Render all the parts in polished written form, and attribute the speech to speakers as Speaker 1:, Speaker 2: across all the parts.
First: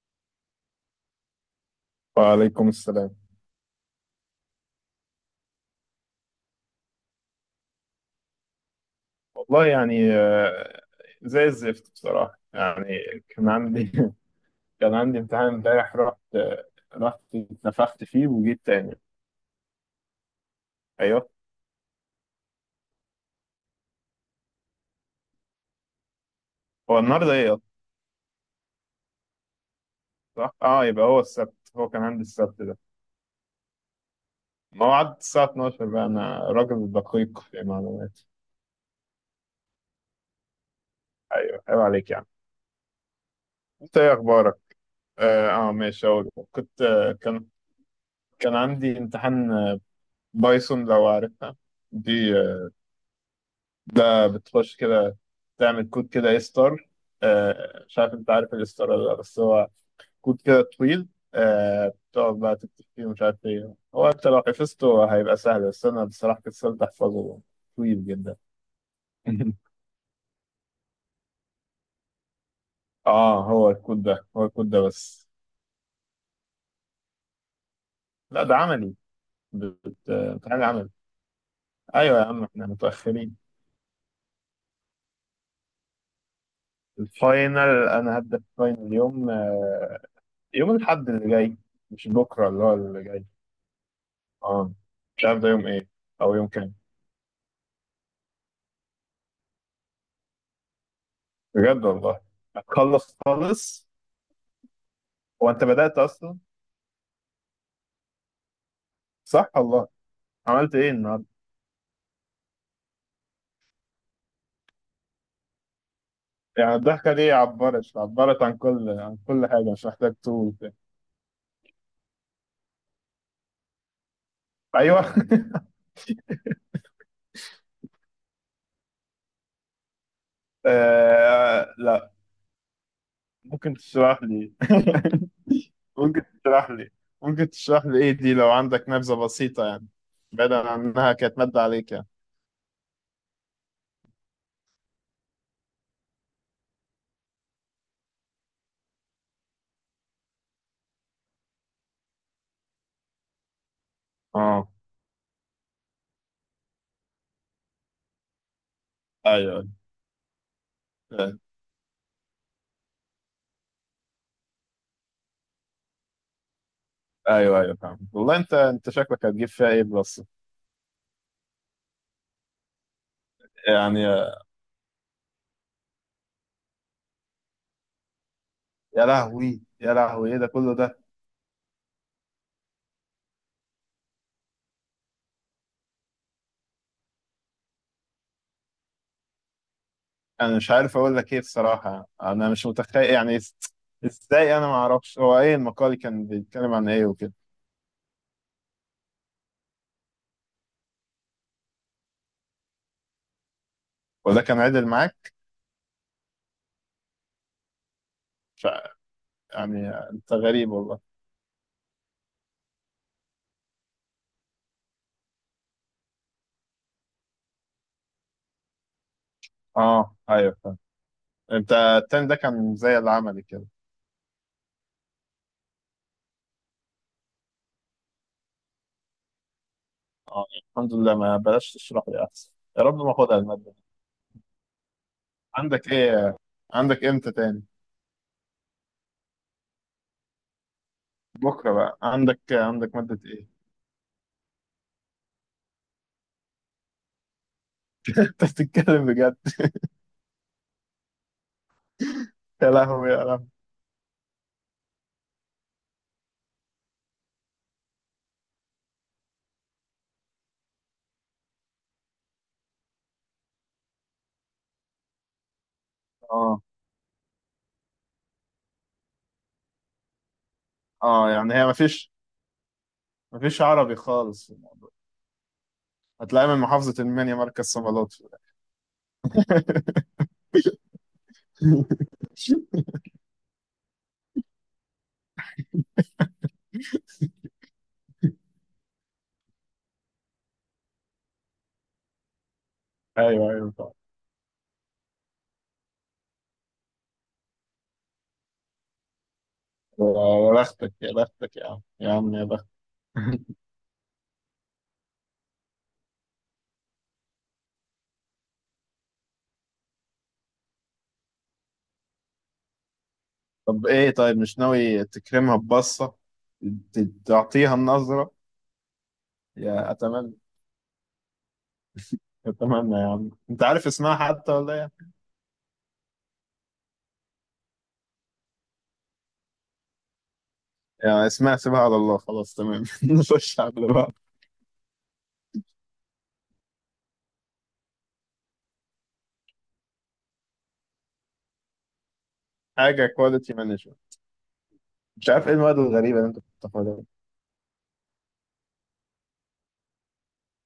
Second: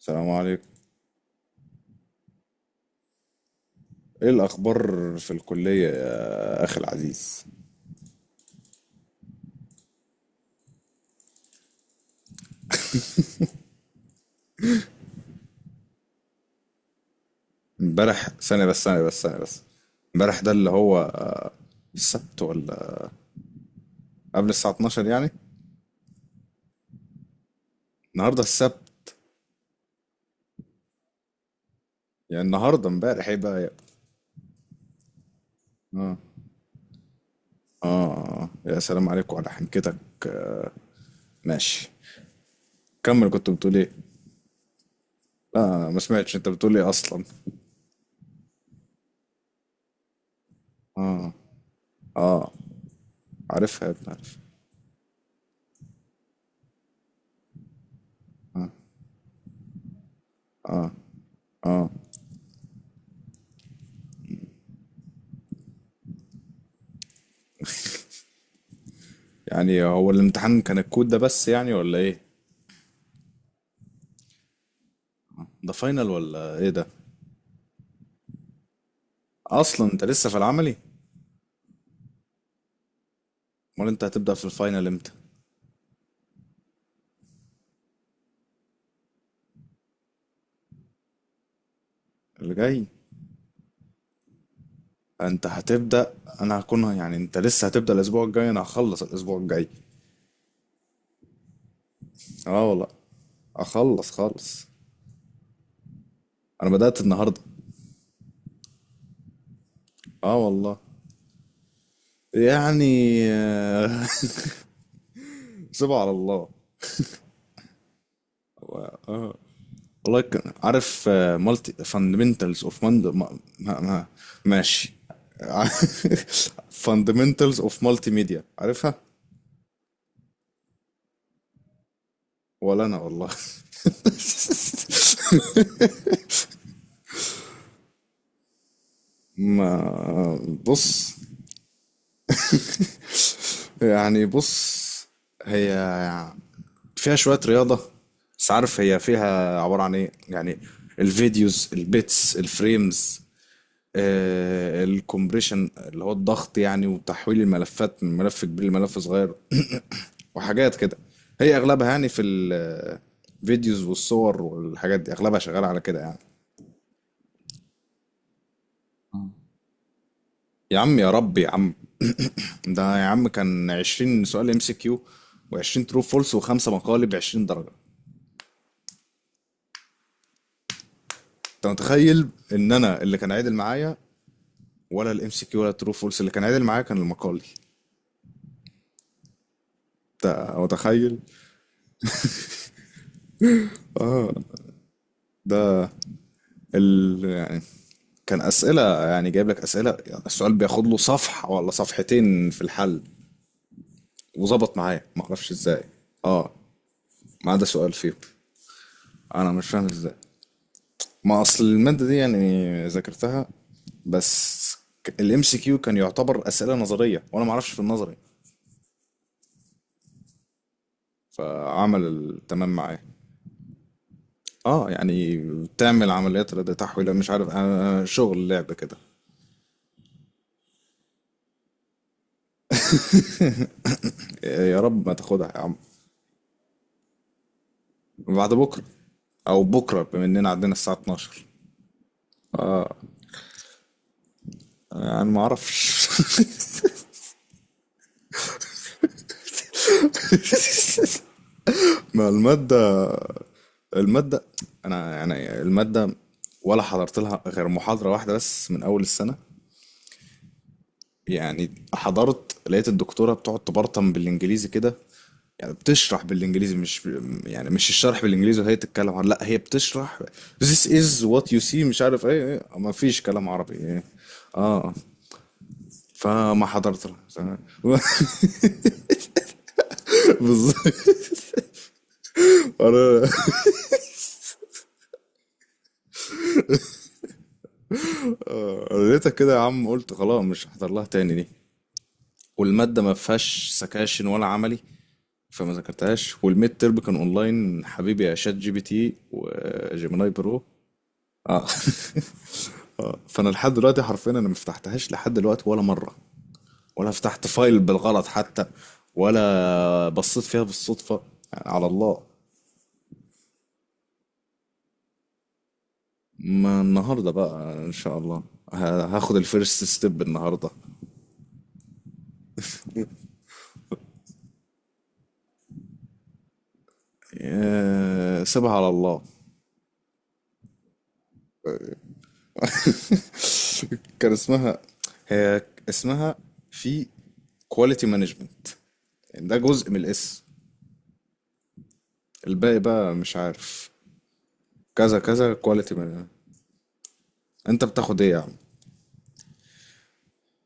Speaker 1: السلام عليكم.
Speaker 2: وعليكم السلام.
Speaker 1: ايه الاخبار في الكليه يا اخي العزيز؟
Speaker 2: والله يعني، زي الزفت بصراحة يعني. كان عندي كان عندي امتحان امبارح، رحت اتنفخت فيه
Speaker 1: امبارح
Speaker 2: وجيت
Speaker 1: ثانيه بس
Speaker 2: تاني.
Speaker 1: ثانيه بس ثانيه بس امبارح ده اللي هو
Speaker 2: ايوه.
Speaker 1: السبت ولا قبل الساعه 12 يعني؟
Speaker 2: هو النهارده ايه أصلاً؟
Speaker 1: النهارده السبت.
Speaker 2: صح، اه، يبقى هو السبت، هو كان عندي
Speaker 1: يعني
Speaker 2: السبت ده
Speaker 1: النهارده امبارح ايه بقى يا؟
Speaker 2: موعد الساعة 12. بقى
Speaker 1: اه
Speaker 2: انا راجل دقيق في المعلومات.
Speaker 1: يا سلام عليكم على حنكتك.
Speaker 2: ايوه، عيب
Speaker 1: ماشي،
Speaker 2: عليك يعني.
Speaker 1: كمل، كنت بتقول ايه؟
Speaker 2: انت ايه اخبارك؟
Speaker 1: لا، أنا ما
Speaker 2: ماشي، اقول
Speaker 1: سمعتش انت بتقول
Speaker 2: كنت
Speaker 1: ايه
Speaker 2: آه،
Speaker 1: اصلا.
Speaker 2: كان كان عندي امتحان، بايثون، لو
Speaker 1: اه
Speaker 2: عارفها. دي
Speaker 1: اه
Speaker 2: آه،
Speaker 1: عارفها يا ابني،
Speaker 2: ده
Speaker 1: عارف.
Speaker 2: بتخش كده تعمل كود كده، اي ستار، مش عارف انت عارف الاي ستار ولا لا، بس هو كود كده طويل. بتقعد بقى تكتب فيه ومش عارف ايه هو، انت لو حفظته هيبقى سهل، بس انا بصراحة كسلت احفظه، طويل جدا.
Speaker 1: يعني هو الامتحان كان الكود ده بس يعني ولا ايه؟
Speaker 2: اه، هو الكود ده بس.
Speaker 1: ده فاينل ولا ايه ده؟
Speaker 2: لا، ده عملي.
Speaker 1: اصلا انت لسه في
Speaker 2: بتعمل
Speaker 1: العملي؟
Speaker 2: عملي. ايوه يا عم، احنا متأخرين.
Speaker 1: امال انت هتبدأ في الفاينل امتى؟
Speaker 2: الفاينل؟ انا هبدأ الفاينل يوم، يوم الاحد اللي جاي، مش بكره،
Speaker 1: اللي
Speaker 2: اللي هو
Speaker 1: جاي؟
Speaker 2: اللي جاي. اه، مش عارف
Speaker 1: انت
Speaker 2: ده يوم ايه،
Speaker 1: هتبدأ؟
Speaker 2: او يوم
Speaker 1: انا
Speaker 2: كام.
Speaker 1: هكون يعني، انت لسه هتبدأ الاسبوع الجاي، انا هخلص الاسبوع الجاي.
Speaker 2: بجد والله؟
Speaker 1: اه والله.
Speaker 2: هتخلص خالص؟
Speaker 1: اخلص خالص.
Speaker 2: هو انت بدأت اصلا؟
Speaker 1: انا بدأت النهارده.
Speaker 2: صح والله؟
Speaker 1: اه
Speaker 2: عملت
Speaker 1: والله.
Speaker 2: ايه النهارده؟
Speaker 1: يعني سيبها على الله.
Speaker 2: يعني، الضحكه دي عبرت عن كل عن
Speaker 1: اه
Speaker 2: كل حاجه، مش محتاج
Speaker 1: والله كان
Speaker 2: تقول.
Speaker 1: عارف مالتي فاندمنتالز اوف ما ماشي.
Speaker 2: ايوه.
Speaker 1: فاندمنتالز اوف مالتي ميديا، عارفها؟
Speaker 2: آه، لا.
Speaker 1: ولا انا والله.
Speaker 2: ممكن تشرح لي، ممكن تشرح لي ممكن تشرح لي ايه دي، لو عندك نبذه بسيطه يعني،
Speaker 1: ما
Speaker 2: بعيدا عن انها
Speaker 1: بص،
Speaker 2: كانت ماده عليك يعني.
Speaker 1: يعني بص، هي فيها شوية رياضة، بس عارف هي فيها عبارة عن ايه يعني. الفيديوز، البيتس، الفريمز،
Speaker 2: اه،
Speaker 1: آه الكومبريشن اللي هو الضغط يعني، وتحويل الملفات من ملف كبير لملف صغير.
Speaker 2: ايوه،
Speaker 1: وحاجات كده. هي اغلبها يعني في الفيديوز والصور والحاجات دي، اغلبها شغالة على كده يعني.
Speaker 2: ايوه، ايوه، فاهم والله. انت شكلك هتجيب فيها ايه؟ بلس
Speaker 1: يا عم يا رب يا عم. ده يا عم كان
Speaker 2: يعني؟
Speaker 1: 20 سؤال ام سي كيو، و20 ترو فولس، وخمسة مقالب 20 درجة.
Speaker 2: يا لهوي يا لهوي، ايه ده كله ده؟
Speaker 1: انت متخيل؟ ان انا اللي كان عادل معايا، ولا الام سي كيو، ولا الترو فولس، اللي كان عادل معايا كان المقالي. انت
Speaker 2: انا مش عارف اقول
Speaker 1: متخيل؟
Speaker 2: لك ايه بصراحه، انا مش متخيل يعني. ازاي انا ما اعرفش هو ايه
Speaker 1: ده
Speaker 2: المقال، كان بيتكلم عن ايه وكده؟
Speaker 1: يعني كان اسئله، يعني جايب لك اسئله، يعني السؤال بياخد له صفحه ولا صفحتين في الحل.
Speaker 2: وده كان
Speaker 1: وظبط
Speaker 2: عدل
Speaker 1: معايا ما
Speaker 2: معاك؟
Speaker 1: اعرفش ازاي، اه، ما عدا سؤال فيهم.
Speaker 2: ف...
Speaker 1: انا مش فاهم
Speaker 2: يعني
Speaker 1: ازاي.
Speaker 2: انت غريب والله.
Speaker 1: ما اصل الماده دي يعني ذاكرتها بس. الام سي كيو كان يعتبر اسئله نظريه، وانا ما اعرفش في النظري،
Speaker 2: اه، ايوه فاهم. انت
Speaker 1: فعمل
Speaker 2: التاني ده
Speaker 1: التمام
Speaker 2: كان زي
Speaker 1: معايا.
Speaker 2: العملي كده؟
Speaker 1: اه يعني بتعمل عمليات رد تحويل مش عارف آه شغل لعب كده.
Speaker 2: اه، الحمد لله، ما بلاش تشرح لي احسن. يا رب ما اخدها الماده دي.
Speaker 1: يا رب ما تاخدها يا عم.
Speaker 2: عندك ايه؟ عندك امتى تاني؟
Speaker 1: بعد بكره، او بكره، بما اننا عندنا الساعه 12
Speaker 2: بكره بقى عندك ماده ايه؟
Speaker 1: يعني. ما اعرفش.
Speaker 2: انت بتتكلم بجد؟
Speaker 1: ما
Speaker 2: يا
Speaker 1: الماده،
Speaker 2: لهوي يا لهوي.
Speaker 1: الماده انا يعني الماده، ولا حضرت لها غير محاضره واحده بس من اول السنه. يعني حضرت لقيت الدكتورة بتقعد تبرطم بالانجليزي كده، يعني بتشرح
Speaker 2: اه،
Speaker 1: بالانجليزي مش يعني، مش الشرح بالانجليزي وهي تتكلم عن، لا هي بتشرح this is
Speaker 2: اه،
Speaker 1: what
Speaker 2: يعني
Speaker 1: you
Speaker 2: هي ما
Speaker 1: see مش
Speaker 2: فيش
Speaker 1: عارف ايه، إيه ما فيش كلام
Speaker 2: مفيش
Speaker 1: عربي
Speaker 2: عربي
Speaker 1: إيه.
Speaker 2: خالص.
Speaker 1: اه،
Speaker 2: هتلاقي من
Speaker 1: فما
Speaker 2: محافظة
Speaker 1: حضرت
Speaker 2: المنيا
Speaker 1: لها.
Speaker 2: مركز صمالوت.
Speaker 1: بالظبط. انا أنا لقيتها كده يا عم قلت خلاص مش هحضر لها تاني دي. والمادة ما
Speaker 2: ايوه
Speaker 1: فيهاش
Speaker 2: ايوه طبعا.
Speaker 1: سكاشن ولا عملي. فما ذاكرتهاش، والميد تيرم كان اونلاين، حبيبي يا شات جي بي تي وجيميناي
Speaker 2: يا
Speaker 1: برو.
Speaker 2: بختك يا بختك
Speaker 1: اه.
Speaker 2: يا عم، يا عم يا بختك.
Speaker 1: فانا لحد دلوقتي حرفيا انا ما فتحتهاش لحد دلوقتي ولا مره. ولا فتحت فايل بالغلط حتى. ولا بصيت فيها بالصدفه. على الله.
Speaker 2: طب ايه، طيب مش ناوي تكرمها ببصة،
Speaker 1: ما
Speaker 2: ت-
Speaker 1: النهارده
Speaker 2: تعطيها
Speaker 1: بقى ان شاء
Speaker 2: النظرة؟
Speaker 1: الله، هاخد الفيرست
Speaker 2: يا
Speaker 1: ستيب
Speaker 2: اتمنى
Speaker 1: النهارده.
Speaker 2: اتمنى يا عم. انت عارف اسمها حتى ولا ايه؟
Speaker 1: سيبها على الله.
Speaker 2: يعني اسمها سيبها على الله. خلاص، تمام. نخش على اللي بعد.
Speaker 1: كان اسمها، هي اسمها في كواليتي مانجمنت. ده جزء من الاسم، الباقي
Speaker 2: حاجة
Speaker 1: بقى مش
Speaker 2: كواليتي
Speaker 1: عارف.
Speaker 2: مانجمنت؟
Speaker 1: كذا
Speaker 2: مش عارف
Speaker 1: كذا
Speaker 2: ايه المواد
Speaker 1: كواليتي
Speaker 2: الغريبة اللي
Speaker 1: مانجمنت.
Speaker 2: انت بتاخدها.
Speaker 1: انت بتاخد ايه يا عم؟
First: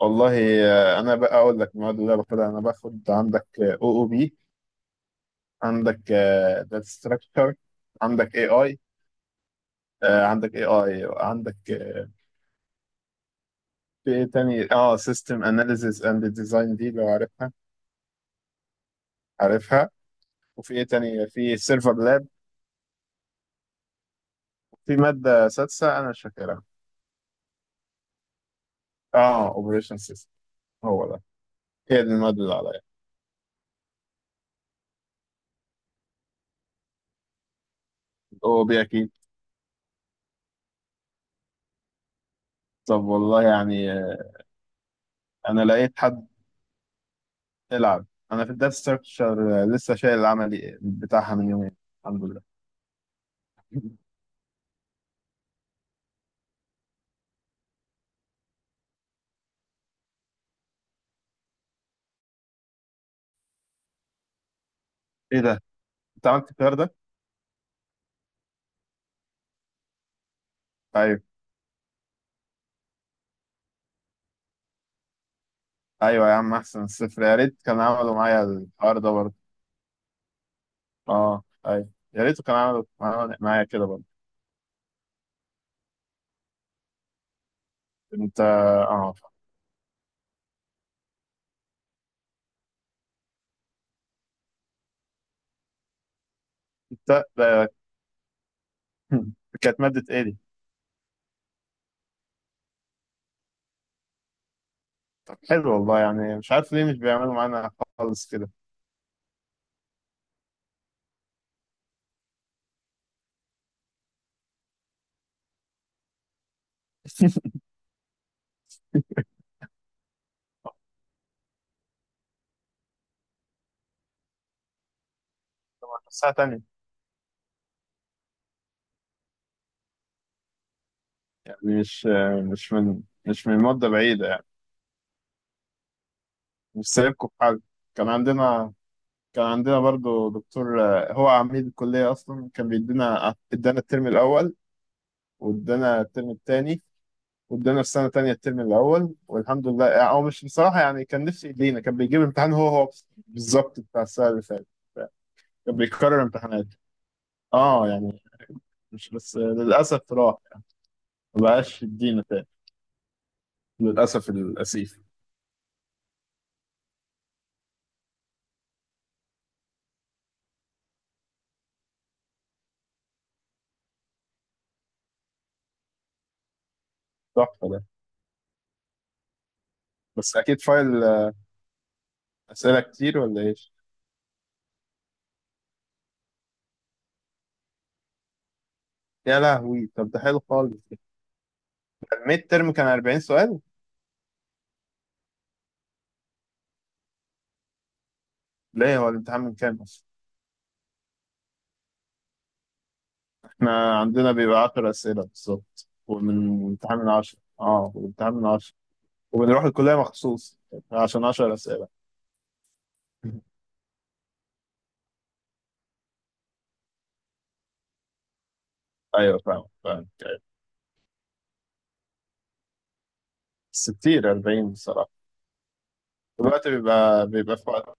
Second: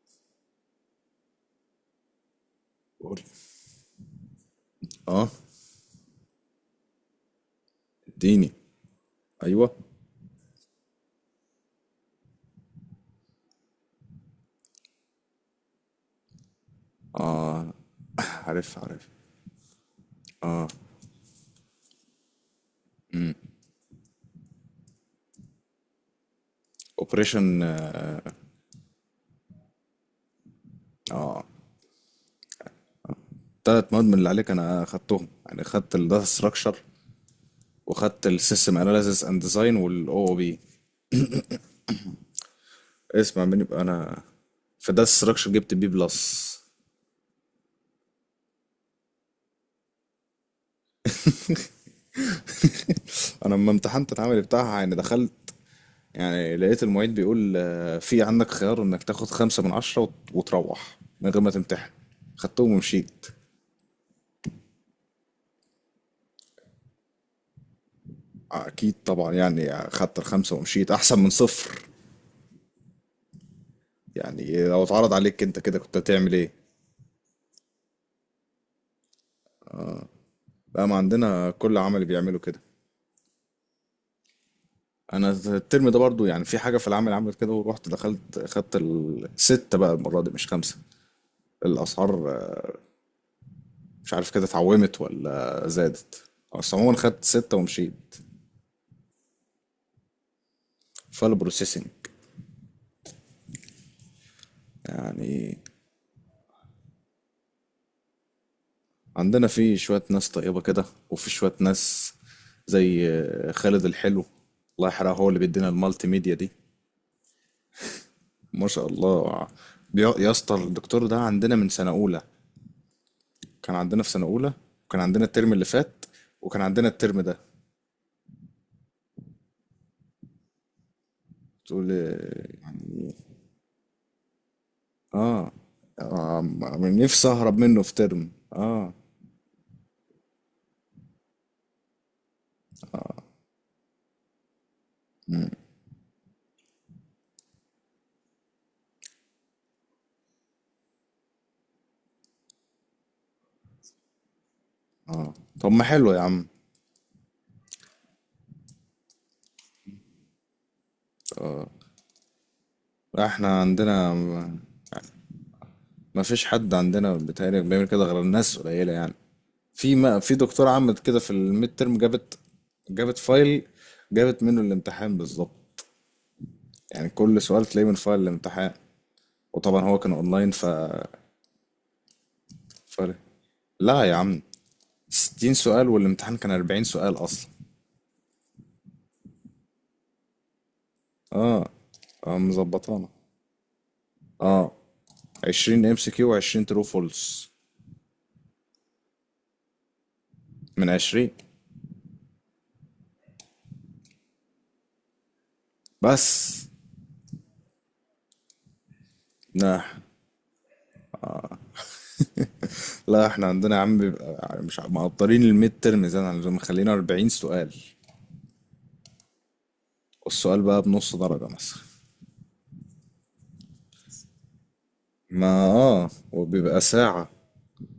Speaker 2: والله، انا بقى اقول لك المواد اللي انا باخدها. انا باخد
Speaker 1: قول.
Speaker 2: عندك او او بي،
Speaker 1: اه.
Speaker 2: عندك داتا ستراكشر، عندك اي
Speaker 1: اديني،
Speaker 2: اي
Speaker 1: ايوه.
Speaker 2: عندك اي اي عندك، في ايه تاني، اه سيستم اناليسيس اند ديزاين، دي لو عارفها؟
Speaker 1: اه عارف عارف.
Speaker 2: عارفها. وفي ايه تاني، في سيرفر لاب، في ماده سادسه انا مش فاكرها،
Speaker 1: اوبريشن، اه.
Speaker 2: اه اوبريشن سيستم، هو ده.
Speaker 1: آه.
Speaker 2: هي دي الماده اللي عليا.
Speaker 1: تلات مواد من اللي عليك انا خدتهم، يعني خدت الداتا ستراكشر، وخدت
Speaker 2: هو
Speaker 1: السيستم
Speaker 2: بي اكيد.
Speaker 1: اناليسيس اند ديزاين، والاو او بي.
Speaker 2: طب والله
Speaker 1: اسمع مني بقى،
Speaker 2: يعني،
Speaker 1: انا في الداتا ستراكشر
Speaker 2: انا
Speaker 1: جبت بي
Speaker 2: لقيت حد
Speaker 1: بلس.
Speaker 2: يلعب. انا في الداتا ستراكشر لسه شايل العملي بتاعها من يومين، الحمد لله.
Speaker 1: انا لما امتحنت العمل بتاعها يعني دخلت، يعني لقيت المعيد بيقول في عندك خيار انك تاخد 5 من 10 وت- وتروح من غير ما تمتحن. خدتهم ومشيت.
Speaker 2: ايه ده، انت عملت الكلام ده؟
Speaker 1: اكيد طبعا، يعني خدت الخمسة ومشيت احسن
Speaker 2: ايوه،
Speaker 1: من صفر. يعني لو اتعرض عليك انت كده كنت
Speaker 2: ايوه
Speaker 1: هتعمل
Speaker 2: يا
Speaker 1: ايه؟
Speaker 2: عم، احسن الصفر، يا ريت كان عملوا معايا الحوار ده برضه.
Speaker 1: بقى ما
Speaker 2: اه
Speaker 1: عندنا كل
Speaker 2: ايوه،
Speaker 1: عمل
Speaker 2: يا
Speaker 1: بيعملوا
Speaker 2: ريت كان
Speaker 1: كده.
Speaker 2: عملوا معايا كده برضه.
Speaker 1: انا الترم ده برضو يعني في حاجه في العمل عملت كده، ورحت
Speaker 2: انت
Speaker 1: دخلت خدت
Speaker 2: اه،
Speaker 1: الستة بقى المره دي، مش خمسه. الاسعار مش عارف كده اتعومت ولا زادت، بس عموما خدت
Speaker 2: انت
Speaker 1: ستة
Speaker 2: ده.
Speaker 1: ومشيت.
Speaker 2: كانت مادة ايه دي؟
Speaker 1: فال بروسيسنج
Speaker 2: طب
Speaker 1: يعني.
Speaker 2: حلو والله. يعني مش عارف ليه مش بيعملوا معانا خالص كده.
Speaker 1: عندنا في شويه ناس طيبه كده، وفي شويه ناس زي خالد الحلو الله يحرقه، هو اللي بيدينا المالتي ميديا دي، ما شاء الله. يا اسطى، الدكتور ده عندنا من سنة أولى، كان عندنا في سنة أولى، وكان عندنا الترم اللي
Speaker 2: طب
Speaker 1: فات،
Speaker 2: ساعة
Speaker 1: وكان
Speaker 2: تانية،
Speaker 1: عندنا الترم ده.
Speaker 2: يعني
Speaker 1: تقول لي
Speaker 2: مش مش من
Speaker 1: يعني،
Speaker 2: مش من مدة بعيدة يعني،
Speaker 1: اه، آه،
Speaker 2: مش
Speaker 1: من نفسي
Speaker 2: سايبكم في
Speaker 1: أهرب
Speaker 2: حاجة.
Speaker 1: منه في
Speaker 2: كان
Speaker 1: ترم.
Speaker 2: عندنا
Speaker 1: اه.
Speaker 2: كان عندنا برضه دكتور، هو عميد الكلية أصلا، كان بيدينا، ادانا الترم الأول، وادانا الترم التاني، وادانا في سنه تانية الترم الاول، والحمد لله يعني. هو مش بصراحه يعني، كان نفسي يدينا، كان بيجيب الامتحان هو هو بالظبط بتاع السنه اللي فاتت،
Speaker 1: اه طب
Speaker 2: كان
Speaker 1: ما حلو يا
Speaker 2: بيكرر
Speaker 1: عم.
Speaker 2: امتحانات، اه يعني. مش بس للاسف راح، ما بقاش يدينا تاني،
Speaker 1: احنا عندنا
Speaker 2: للاسف الاسيف.
Speaker 1: ما فيش حد عندنا بيتهيألي بيعمل كده غير الناس قليلة يعني. في، ما في دكتورة عملت كده في الميد ترم. جابت، فايل، جابت منه الامتحان بالظبط، يعني كل سؤال
Speaker 2: تحفه ده.
Speaker 1: تلاقيه من فايل الامتحان. وطبعا هو كان
Speaker 2: بس
Speaker 1: اونلاين،
Speaker 2: اكيد
Speaker 1: ف
Speaker 2: فايل، اسئله
Speaker 1: فرق.
Speaker 2: كتير ولا ايش؟
Speaker 1: لا يا عم، 60 سؤال، والامتحان كان 40 سؤال اصلا.
Speaker 2: يا لهوي، طب ده حلو خالص.
Speaker 1: اه. اه
Speaker 2: الميد ترم كان
Speaker 1: مظبطانا.
Speaker 2: 40 سؤال؟
Speaker 1: اه، 20 ام سي كيو و20 ترو فولس
Speaker 2: ليه هو الامتحان من كام اصلا؟
Speaker 1: من 20
Speaker 2: احنا عندنا بيبقى 10 اسئله بالظبط، ومن
Speaker 1: بس.
Speaker 2: الامتحان من 10، اه، والامتحان من 10، وبنروح
Speaker 1: لا
Speaker 2: الكليه مخصوص عشان 10 اسئله.
Speaker 1: لا احنا عندنا يا عم بيبقى مش مقدرين الميد ترم زي ما عايزين، مخلينا 40 سؤال،
Speaker 2: ايوه، فاهم فاهم.
Speaker 1: والسؤال بقى بنص درجة مثلا.
Speaker 2: بس كتير 40 بصراحه.
Speaker 1: ما اه،
Speaker 2: دلوقتي
Speaker 1: وبيبقى
Speaker 2: بيبقى
Speaker 1: ساعة.
Speaker 2: بيبقى في وقت،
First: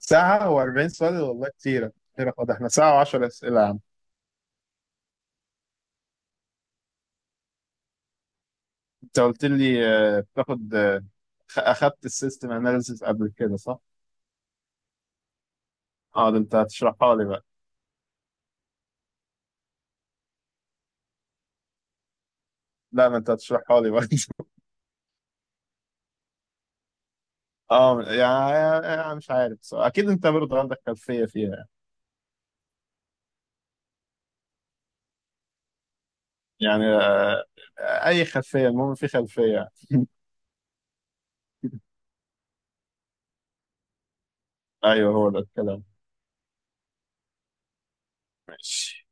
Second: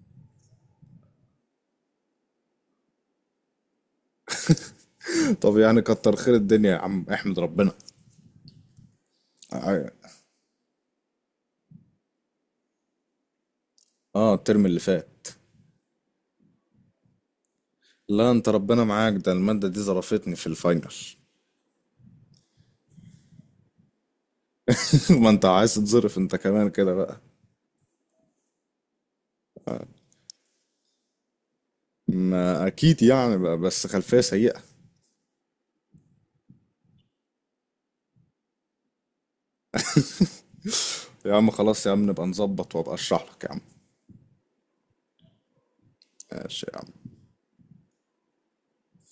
Speaker 2: ساعه و40 سؤال والله كتير، كتير خد. احنا ساعه و10 اسئله يا عم.
Speaker 1: طب يعني كتر خير الدنيا يا عم، احمد ربنا.
Speaker 2: انت قلت لي، بتاخد، اخدت السيستم اناليسيس قبل كده، صح؟
Speaker 1: اه الترم اللي فات.
Speaker 2: اه، ده انت هتشرحها لي بقى.
Speaker 1: لا، انت ربنا معاك، ده المادة دي ظرفتني في الفاينل.
Speaker 2: لا، ما انت هتشرحها لي بقى.
Speaker 1: ما انت عايز تظرف انت كمان كده بقى.
Speaker 2: اه يعني، انا مش عارف بصراحة. اكيد انت برضه عندك خلفيه فيها.
Speaker 1: ما اكيد يعني بقى، بس خلفية سيئة.
Speaker 2: يعني، اي خلفيه، المهم في خلفيه.
Speaker 1: يا عم خلاص يا عم نبقى نظبط وابقى اشرح لك يا عم.
Speaker 2: ايوه، هو ده الكلام.
Speaker 1: ماشي يا عم.
Speaker 2: ماشي.